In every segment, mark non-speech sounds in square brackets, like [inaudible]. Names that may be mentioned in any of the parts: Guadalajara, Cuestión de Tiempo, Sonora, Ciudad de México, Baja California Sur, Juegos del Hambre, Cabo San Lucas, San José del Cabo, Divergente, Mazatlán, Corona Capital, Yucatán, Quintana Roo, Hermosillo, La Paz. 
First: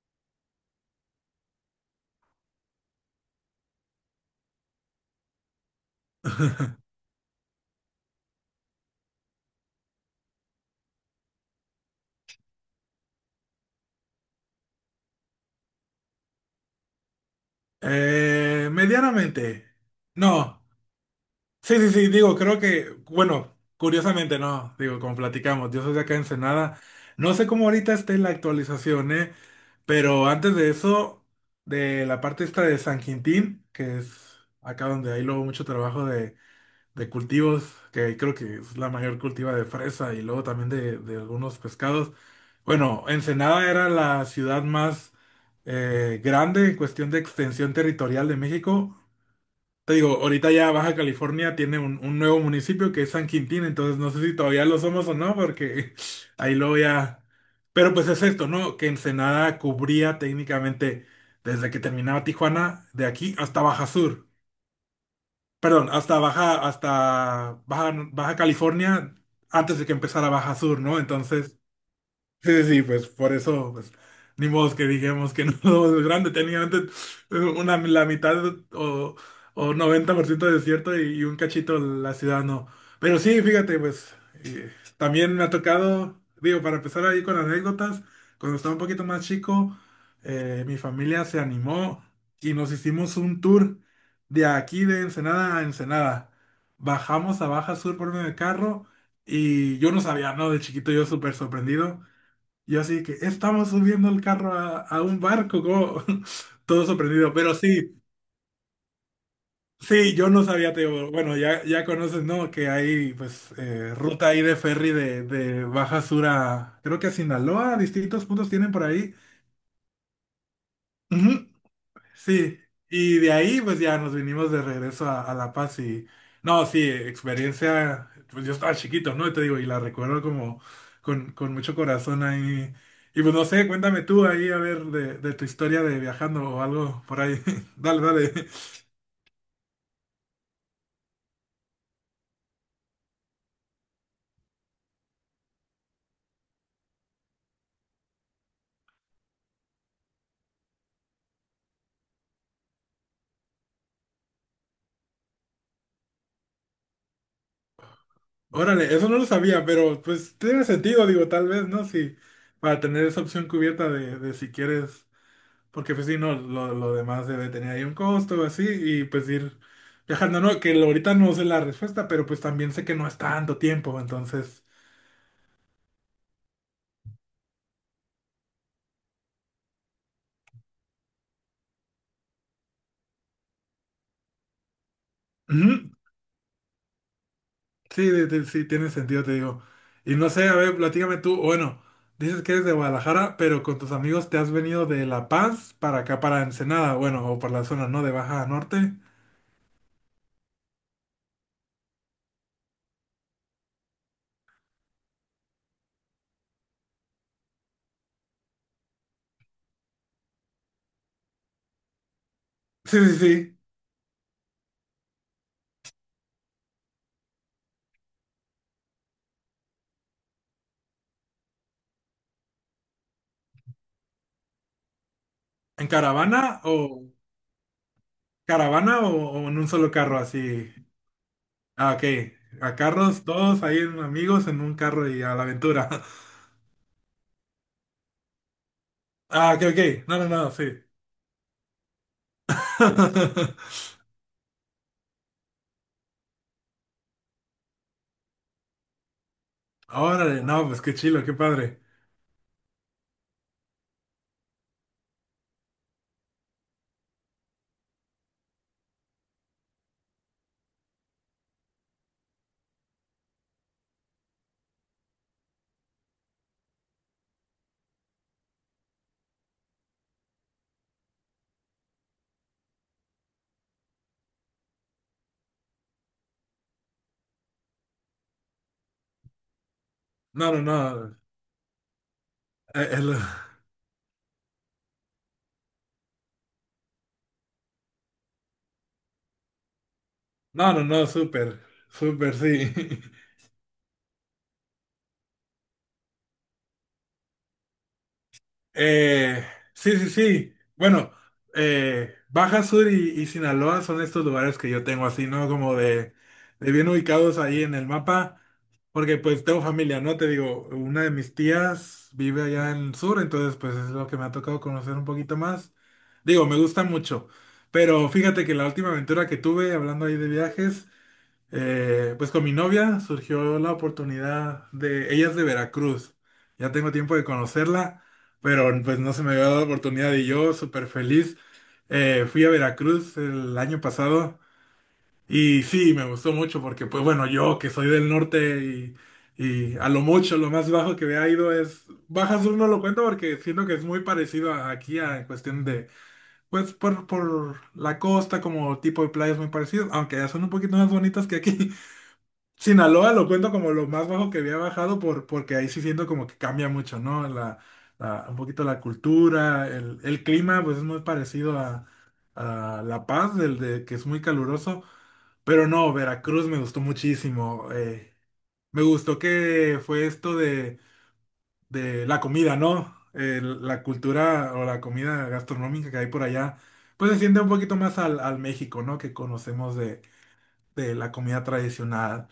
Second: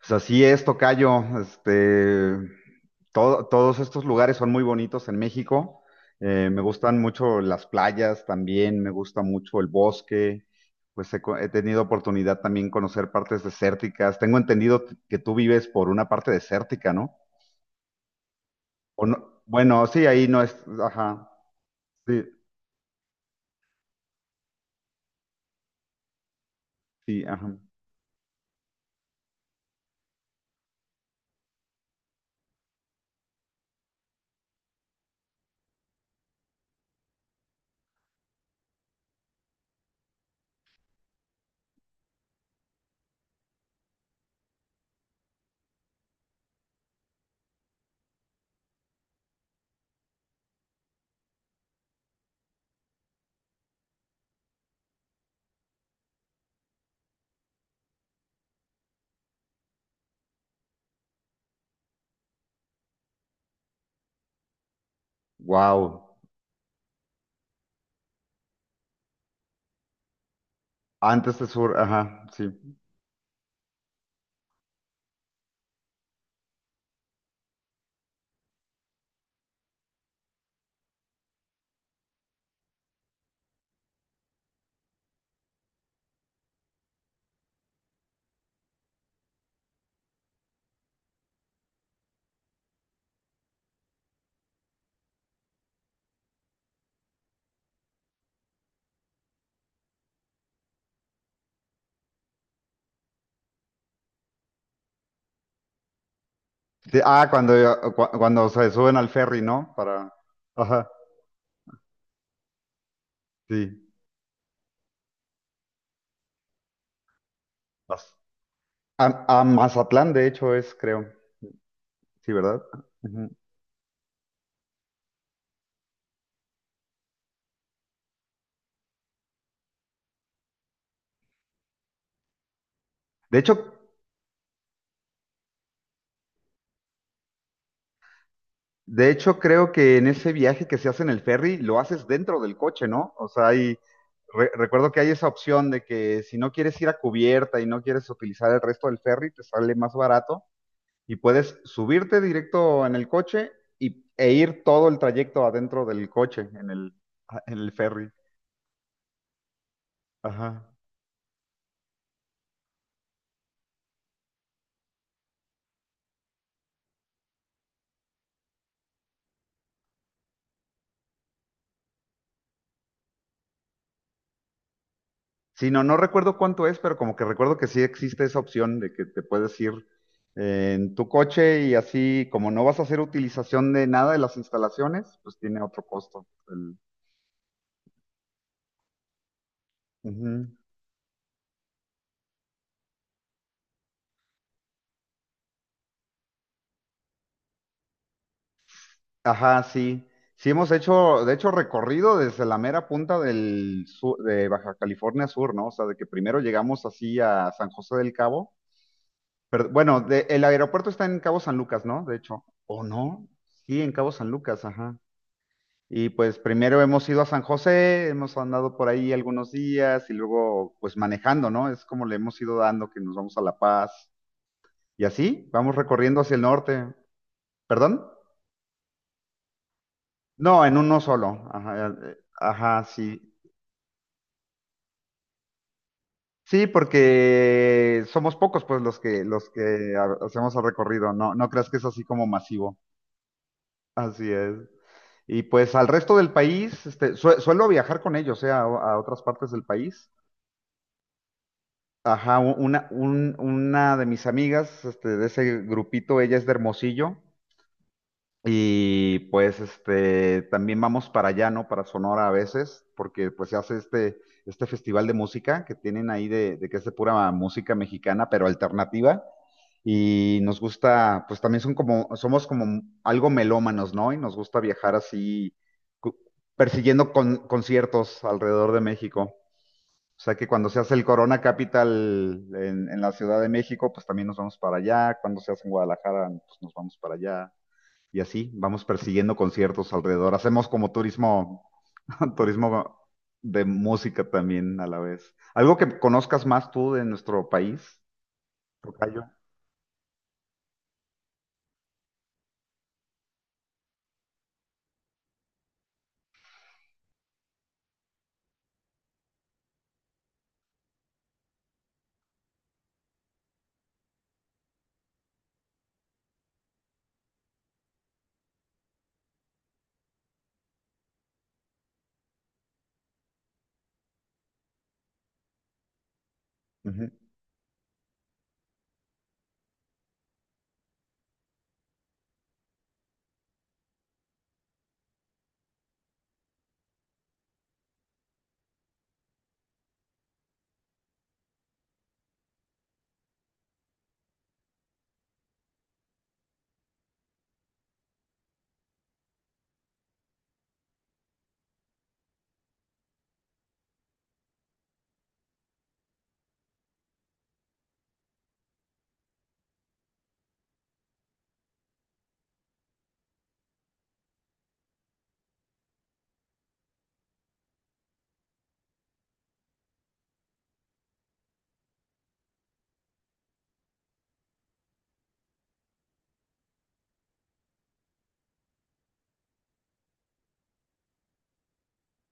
Pues así es, tocayo. Todos estos lugares son muy bonitos en México. Me gustan mucho las playas también, me gusta mucho el bosque. He tenido oportunidad también conocer partes desérticas. Tengo entendido que tú vives por una parte desértica, ¿no? O no, Medianamente. bueno, sí, ahí no es, No. ajá, Sí, sí, sí, sí, digo, creo que, bueno, curiosamente no, digo, como platicamos, yo soy de acá en Ensenada. sí, No sé ajá. cómo ahorita esté la actualización, ¿eh? Pero antes de eso, de la parte esta de San Quintín, que es acá donde hay luego mucho trabajo de cultivos, que creo que es la mayor cultiva de fresa y luego también de algunos pescados. Bueno, Ensenada era la ciudad más grande en cuestión de extensión territorial de México. Te digo, ahorita ya Baja California tiene un nuevo municipio que es San Quintín, entonces no sé si todavía lo somos o no, porque [laughs] ahí luego ya... Pero pues es esto, ¿no? Que Ensenada cubría técnicamente desde que terminaba Tijuana, de aquí hasta Baja Sur. Perdón, Wow. Hasta Baja, Baja California, antes de que empezara Baja Sur, ¿no? Antes de Entonces, sur, ajá, sí. sí, sí, sí, pues por eso, pues, ni modo que dijimos que no [laughs] es grande, tenía antes una, la mitad o, o 90% de desierto y un cachito la ciudad, no. Pero sí, fíjate, pues, eh, también me ha tocado, digo, para empezar ahí con anécdotas, cuando estaba un poquito más chico, mi familia se animó y nos hicimos un tour de aquí de Ensenada a Ensenada. Bajamos a Baja Sur por medio de carro y yo no sabía, ¿no? De chiquito yo súper sorprendido. Yo así que estamos subiendo el carro a un barco, como [laughs] todo Sí, ah, sorprendido, pero sí, cuando se suben al ferry, ¿no? Para, sí, yo no sabía, ajá, Teo, bueno, ya, ya conoces, ¿no? Que hay pues sí. Ruta ahí de ferry de Baja Sur a, creo que a Sinaloa, distintos puntos tienen por ahí. A, a Mazatlán, de hecho, es, creo. Ujú. Sí, Sí, ¿verdad? y de Ujú. ahí pues ya nos vinimos de regreso a La Paz y no, sí, experiencia, pues yo estaba chiquito, ¿no? Y te digo, y la recuerdo como con mucho corazón ahí. Y pues De no sé, hecho, cuéntame tú ahí a ver de tu historia de viajando o algo por ahí. [laughs] Dale, dale. de hecho, creo que en ese viaje que se hace en el ferry, lo haces dentro del coche, ¿no? O sea, hay, recuerdo que hay esa opción de que si no quieres ir a cubierta y no quieres utilizar el resto del ferry, te sale más barato y puedes subirte directo en el coche y, e ir todo el trayecto adentro del coche, en el ferry. Órale, eso no lo sabía, pero pues tiene Ajá. sentido, digo, tal vez, ¿no? Si para tener esa opción cubierta de si quieres. Porque pues sí, no, lo demás debe tener ahí un costo, así, y pues ir viajando, ¿no? Que lo- ahorita no sé la respuesta, pero pues también sé que no es tanto tiempo, entonces... Sí, no, no recuerdo cuánto es, pero como que recuerdo que sí existe esa opción de que te puedes ir en tu coche y así, como no vas a hacer utilización de nada de las instalaciones, pues tiene otro Ujú, costo. El- sí, de- sí, tiene sentido, te digo. Y no Ujú. sé, a ver, platícame tú, bueno, dices que eres de Guadalajara, pero con tus amigos te has venido de La Paz para acá, para Ensenada, bueno, o por la zona, ¿no? De Baja Norte. Ajá, sí. Sí hemos hecho, de hecho, recorrido desde la mera punta de Baja California Sur, ¿no? O sea, de que primero llegamos así a San José del Cabo. Pero, bueno, de- el aeropuerto está en Cabo San Lucas, ¿no? De hecho. ¿O Sí, sí, no? sí. Sí, en Cabo San Lucas, ajá. Y pues primero hemos ido a San José, hemos andado por ahí algunos días y luego pues manejando, ¿no? Es como le hemos ido dando que nos vamos a La Paz y así vamos ¿En recorriendo hacia caravana el o norte. ¿Perdón? caravana o en un solo carro así? No, en uno solo. Ah, ok. A Ajá, sí. carros, todos ahí en- amigos en un carro y a la aventura. [laughs] Sí, porque somos pocos pues Ah, ok, ok. No, no, no, hacemos el sí. recorrido. No, no creas que es así como masivo. [laughs] Así es. Y pues al resto del país, suelo viajar con ellos, a otras partes del país. Órale, no, pues qué chilo, qué padre. Una de mis amigas, este, de ese grupito, ella es de Hermosillo y pues este, también vamos para allá, ¿no? Para Sonora a veces, porque pues se hace este festival de música que tienen ahí de que es de pura música mexicana, pero alternativa. Y nos gusta, pues también son como, somos como algo melómanos, ¿no? Y nos gusta viajar así, cu- persiguiendo conciertos alrededor de México. O sea que No, no, cuando se hace el no. Corona Capital en la El- Ciudad [laughs] de México, pues también nos vamos para allá. Cuando se hace en Guadalajara, pues nos vamos para allá. Y así vamos persiguiendo conciertos alrededor. Hacemos No, no, como no, súper, turismo, súper, [laughs] sí. turismo [laughs] de música también a la vez. Algo que conozcas más tú de nuestro país, tocayo. Eh, sí, sí, sí. Bueno, Baja Sur y Sinaloa son estos lugares que yo tengo así, ¿no? Como de bien ubicados ahí en el mapa, porque pues tengo familia, ¿no? Te digo, una de mis tías vive allá en el sur, entonces pues es lo que me ha tocado conocer un poquito más. Digo, me gusta mucho, pero fíjate que la última aventura que tuve, hablando ahí de viajes, pues con mi novia surgió la oportunidad de, ella es de Veracruz, ya tengo Ujú. tiempo de conocerla, pero pues no se me había dado la oportunidad y yo súper feliz. Fui a Veracruz el año pasado y sí, me gustó mucho porque pues bueno, yo que soy del norte y a lo mucho, lo más bajo que había ido es, Baja Sur no lo cuento porque siento que es muy parecido a- aquí a, en cuestión de, pues por la costa como tipo de playas muy parecido, aunque ya son un poquito más bonitas que aquí. Sinaloa lo cuento como lo más bajo que había bajado por, porque ahí sí siento como que cambia mucho, ¿no? La- un poquito la cultura, el clima, pues es muy parecido a La Paz, del de que es muy caluroso, pero no, Veracruz me gustó muchísimo. Me gustó que fue esto de la comida, ¿no? El- la cultura o la comida gastronómica que hay por allá, pues se siente un poquito más al, al México, ¿no? Que conocemos de la comida tradicional,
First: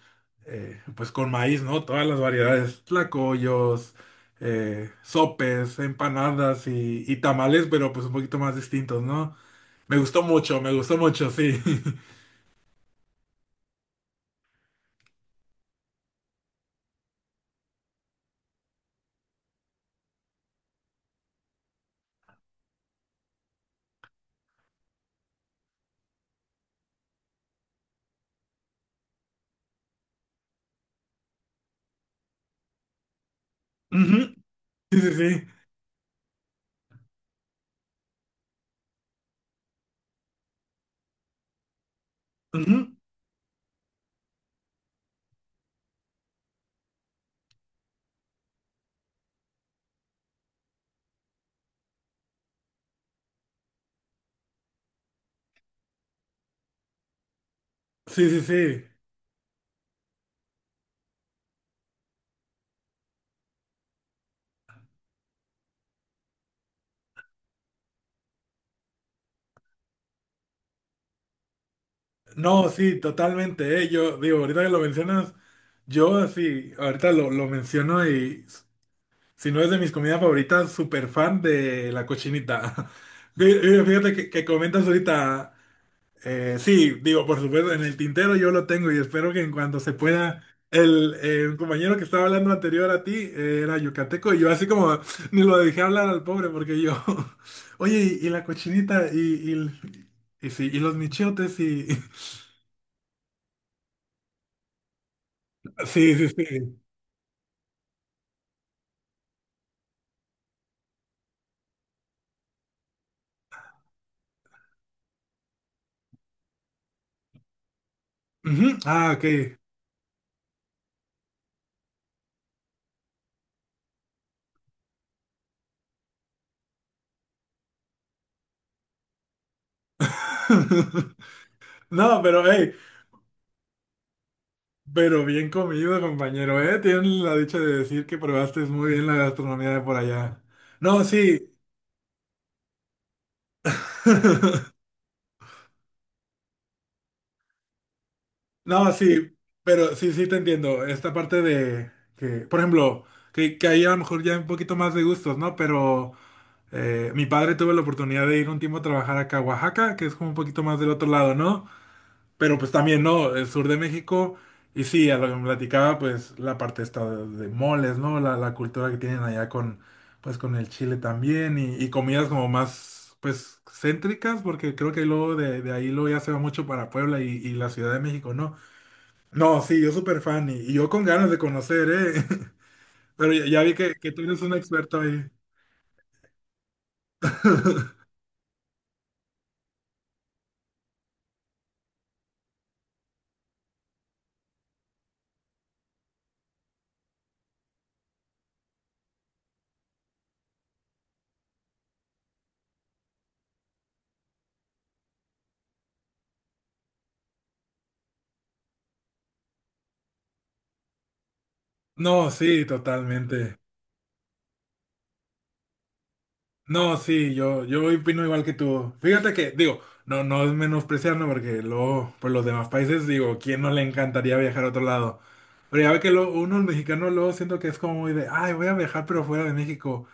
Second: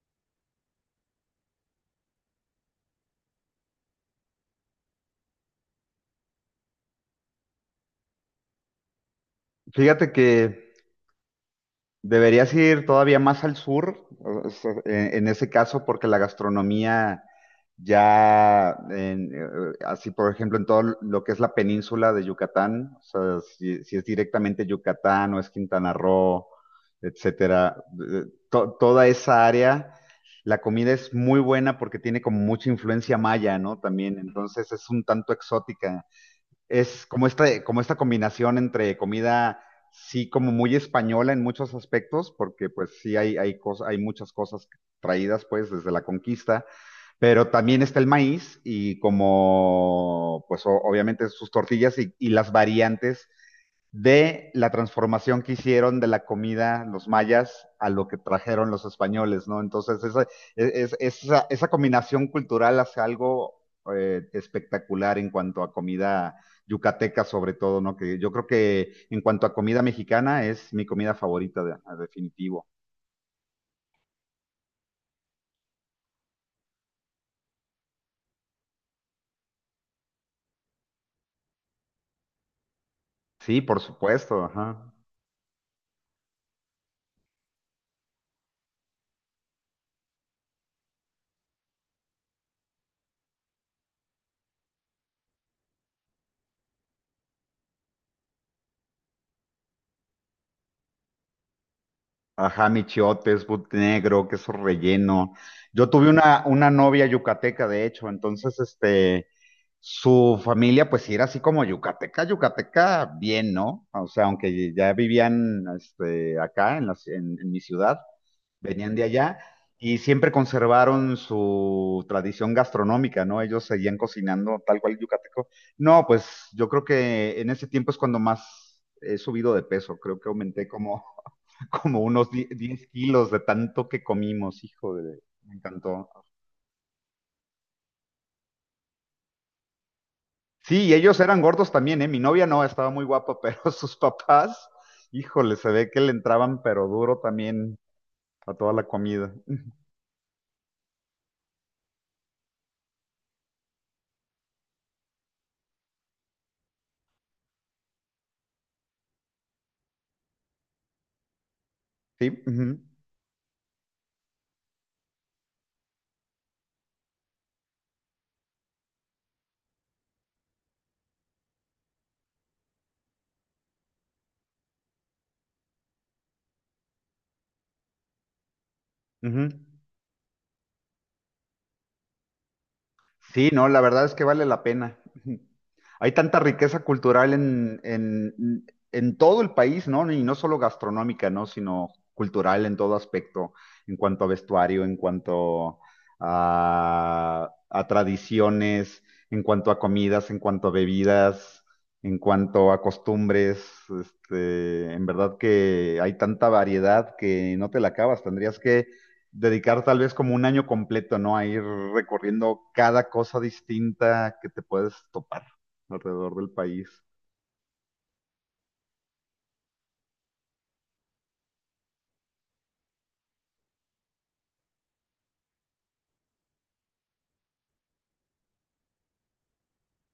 pues con maíz, ¿no? Todas las variedades, tlacoyos, sopes, empanadas y tamales, pero pues un poquito más distintos, ¿no? Fíjate que Me gustó mucho, sí. [laughs] deberías ir todavía más al sur, sea, en ese caso, porque la gastronomía ya, así por ejemplo, en todo lo que es la península de Yucatán, o sea, si es directamente Yucatán o es Quintana Roo, etcétera, eh, toda esa área, la comida es muy buena porque tiene como mucha influencia maya, ¿no? También, Ujú, entonces es sí, un sí, tanto sí. exótica, es como esta combinación entre comida, sí, como muy española en muchos aspectos, porque Ujú. pues sí hay muchas cosas traídas pues desde la conquista, pero también está el maíz y como pues obviamente sus tortillas y las variantes de la transformación que hicieron de la comida los mayas a lo que Sí, sí, trajeron los sí. españoles, ¿no? Entonces, esa, e, es- esa combinación cultural hace algo espectacular en cuanto a comida yucateca, sobre todo, ¿no? Que yo creo que en cuanto a comida mexicana es mi comida favorita, de- a definitivo. No, sí, totalmente, eh. Yo digo, ahorita que lo mencionas, yo así, ahorita lo menciono y s- si no es de mis comidas favoritas, súper fan de la cochinita. [laughs] Sí, por Fí- Fíjate supuesto, que comentas ajá. ahorita. Sí, digo, por supuesto, en el tintero yo lo tengo y espero que en cuanto se pueda, el, un compañero que estaba hablando anterior a ti era yucateco y yo así como [laughs] ni lo dejé hablar al pobre porque yo, [laughs] oye, y la cochinita y, el- y, sí, y los michotes y... [laughs] Ajá, mi but negro, queso relleno. Yo tuve Sí, sí, una sí. novia yucateca, de hecho, entonces, este, su familia, pues sí era así como yucateca, yucateca, bien, ¿no? O sea, aunque ya vivían, este, acá en en mi ciudad, Ujú, venían de ah, ok. allá y siempre conservaron su tradición gastronómica, ¿no? Ellos seguían cocinando tal cual yucateco. No, pues yo creo que en ese tiempo es cuando más he subido de peso, creo que aumenté como [laughs] como No, unos pero hey, 10 kilos de tanto que comimos, hijo de... pero bien Me comido, encantó. compañero, ¿eh? Tienen la dicha de decir que probaste muy bien la gastronomía de por allá. Sí, y No, ellos eran sí. gordos también, ¿eh? Mi novia no, estaba muy guapa, pero [laughs] sus papás, [laughs] híjole, se ve que le entraban pero duro también a toda la No, comida. sí, pero sí, sí te entiendo. Esta parte de que, por ejemplo, que ahí a lo mejor ya hay un poquito más de gustos, ¿no? Pero mi padre tuvo la oportunidad de ir un tiempo a trabajar acá a Oaxaca, que es como un poquito más del otro lado, ¿no? Sí. Uh Pero pues -huh, también, ¿no? El sur de México. Y sí, a lo que me platicaba, pues la parte esta de moles, ¿no? La cultura que tienen allá con, pues con el chile también y comidas como más, pues, céntricas, porque creo que luego de ahí luego ya se va mucho para Puebla y la Ciudad de México, ¿no? uh -huh. No, sí, yo súper fan y yo con ganas de conocer, ¿eh? [laughs] Pero ya, Sí, ya no, vi la verdad que es tú que eres vale un la pena. experto ahí. [laughs] Hay tanta riqueza cultural [laughs] en todo el país, ¿no? Y no solo gastronómica, ¿no? Sino cultural en todo aspecto, en cuanto a vestuario, en cuanto a tradiciones, en cuanto a comidas, en cuanto a bebidas, en cuanto a costumbres. Este, en verdad que hay tanta variedad que no te la acabas. Tendrías que dedicar tal vez como un año completo, ¿no? A ir No, recorriendo sí, cada cosa totalmente. distinta que te puedes topar alrededor del país. No, sí, yo opino igual que tú. Fíjate que, digo, no, no es menospreciando porque luego, pues los demás países, digo, ¿quién no le encantaría viajar a otro lado? Pero ya ve que lo, uno, el mexicano, luego siento que es como muy de, ay, voy a viajar pero fuera de México.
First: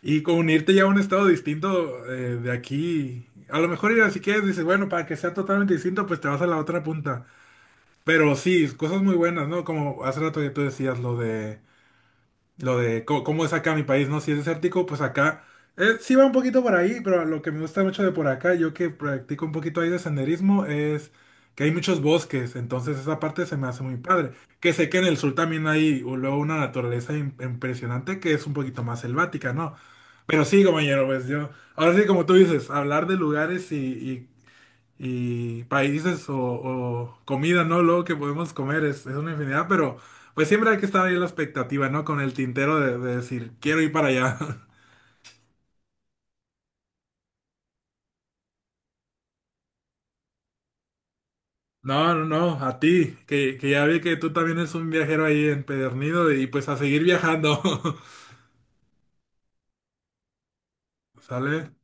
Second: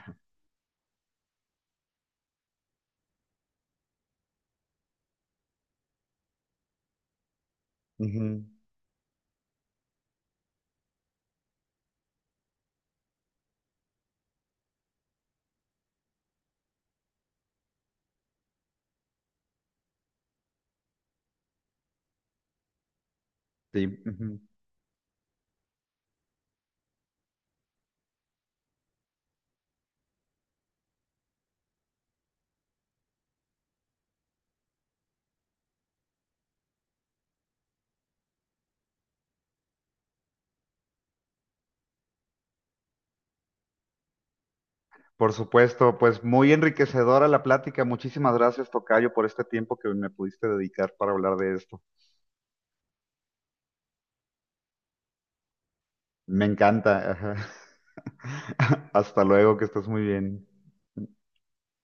Y con unirte ya a un estado distinto de aquí, a lo mejor ir así que dices, bueno, para que sea totalmente distinto, pues te vas a la otra punta. Pero Ujú. sí, cosas muy buenas, ¿no? Como hace rato ya tú decías lo de co- cómo, es acá mi país, ¿no? Si es desértico, pues acá sí va un poquito por ahí, pero lo que me gusta mucho de por acá, yo que practico un poquito ahí de senderismo, es que hay muchos bosques, entonces esa parte se me hace Sí. muy padre. Ujú. Que sé que en el sur también hay u- luego una naturaleza im- impresionante que es un poquito más selvática, ¿no? Pero sí, compañero, pues yo, ahora sí, como tú dices, hablar de lugares y países o comida, ¿no? Luego que podemos comer es una infinidad, pero pues siempre hay que estar ahí en la expectativa, ¿no? Con el tintero de decir, quiero ir para allá. [laughs] Por supuesto, pues muy enriquecedora la plática. Muchísimas gracias, tocayo, por este tiempo que me pudiste dedicar para hablar de esto. No, no, no, a ti, que ya vi que tú también eres un viajero ahí empedernido Me y pues a seguir encanta, ajá. viajando, [laughs] Hasta luego, que estés muy bien. [laughs] ¿sale?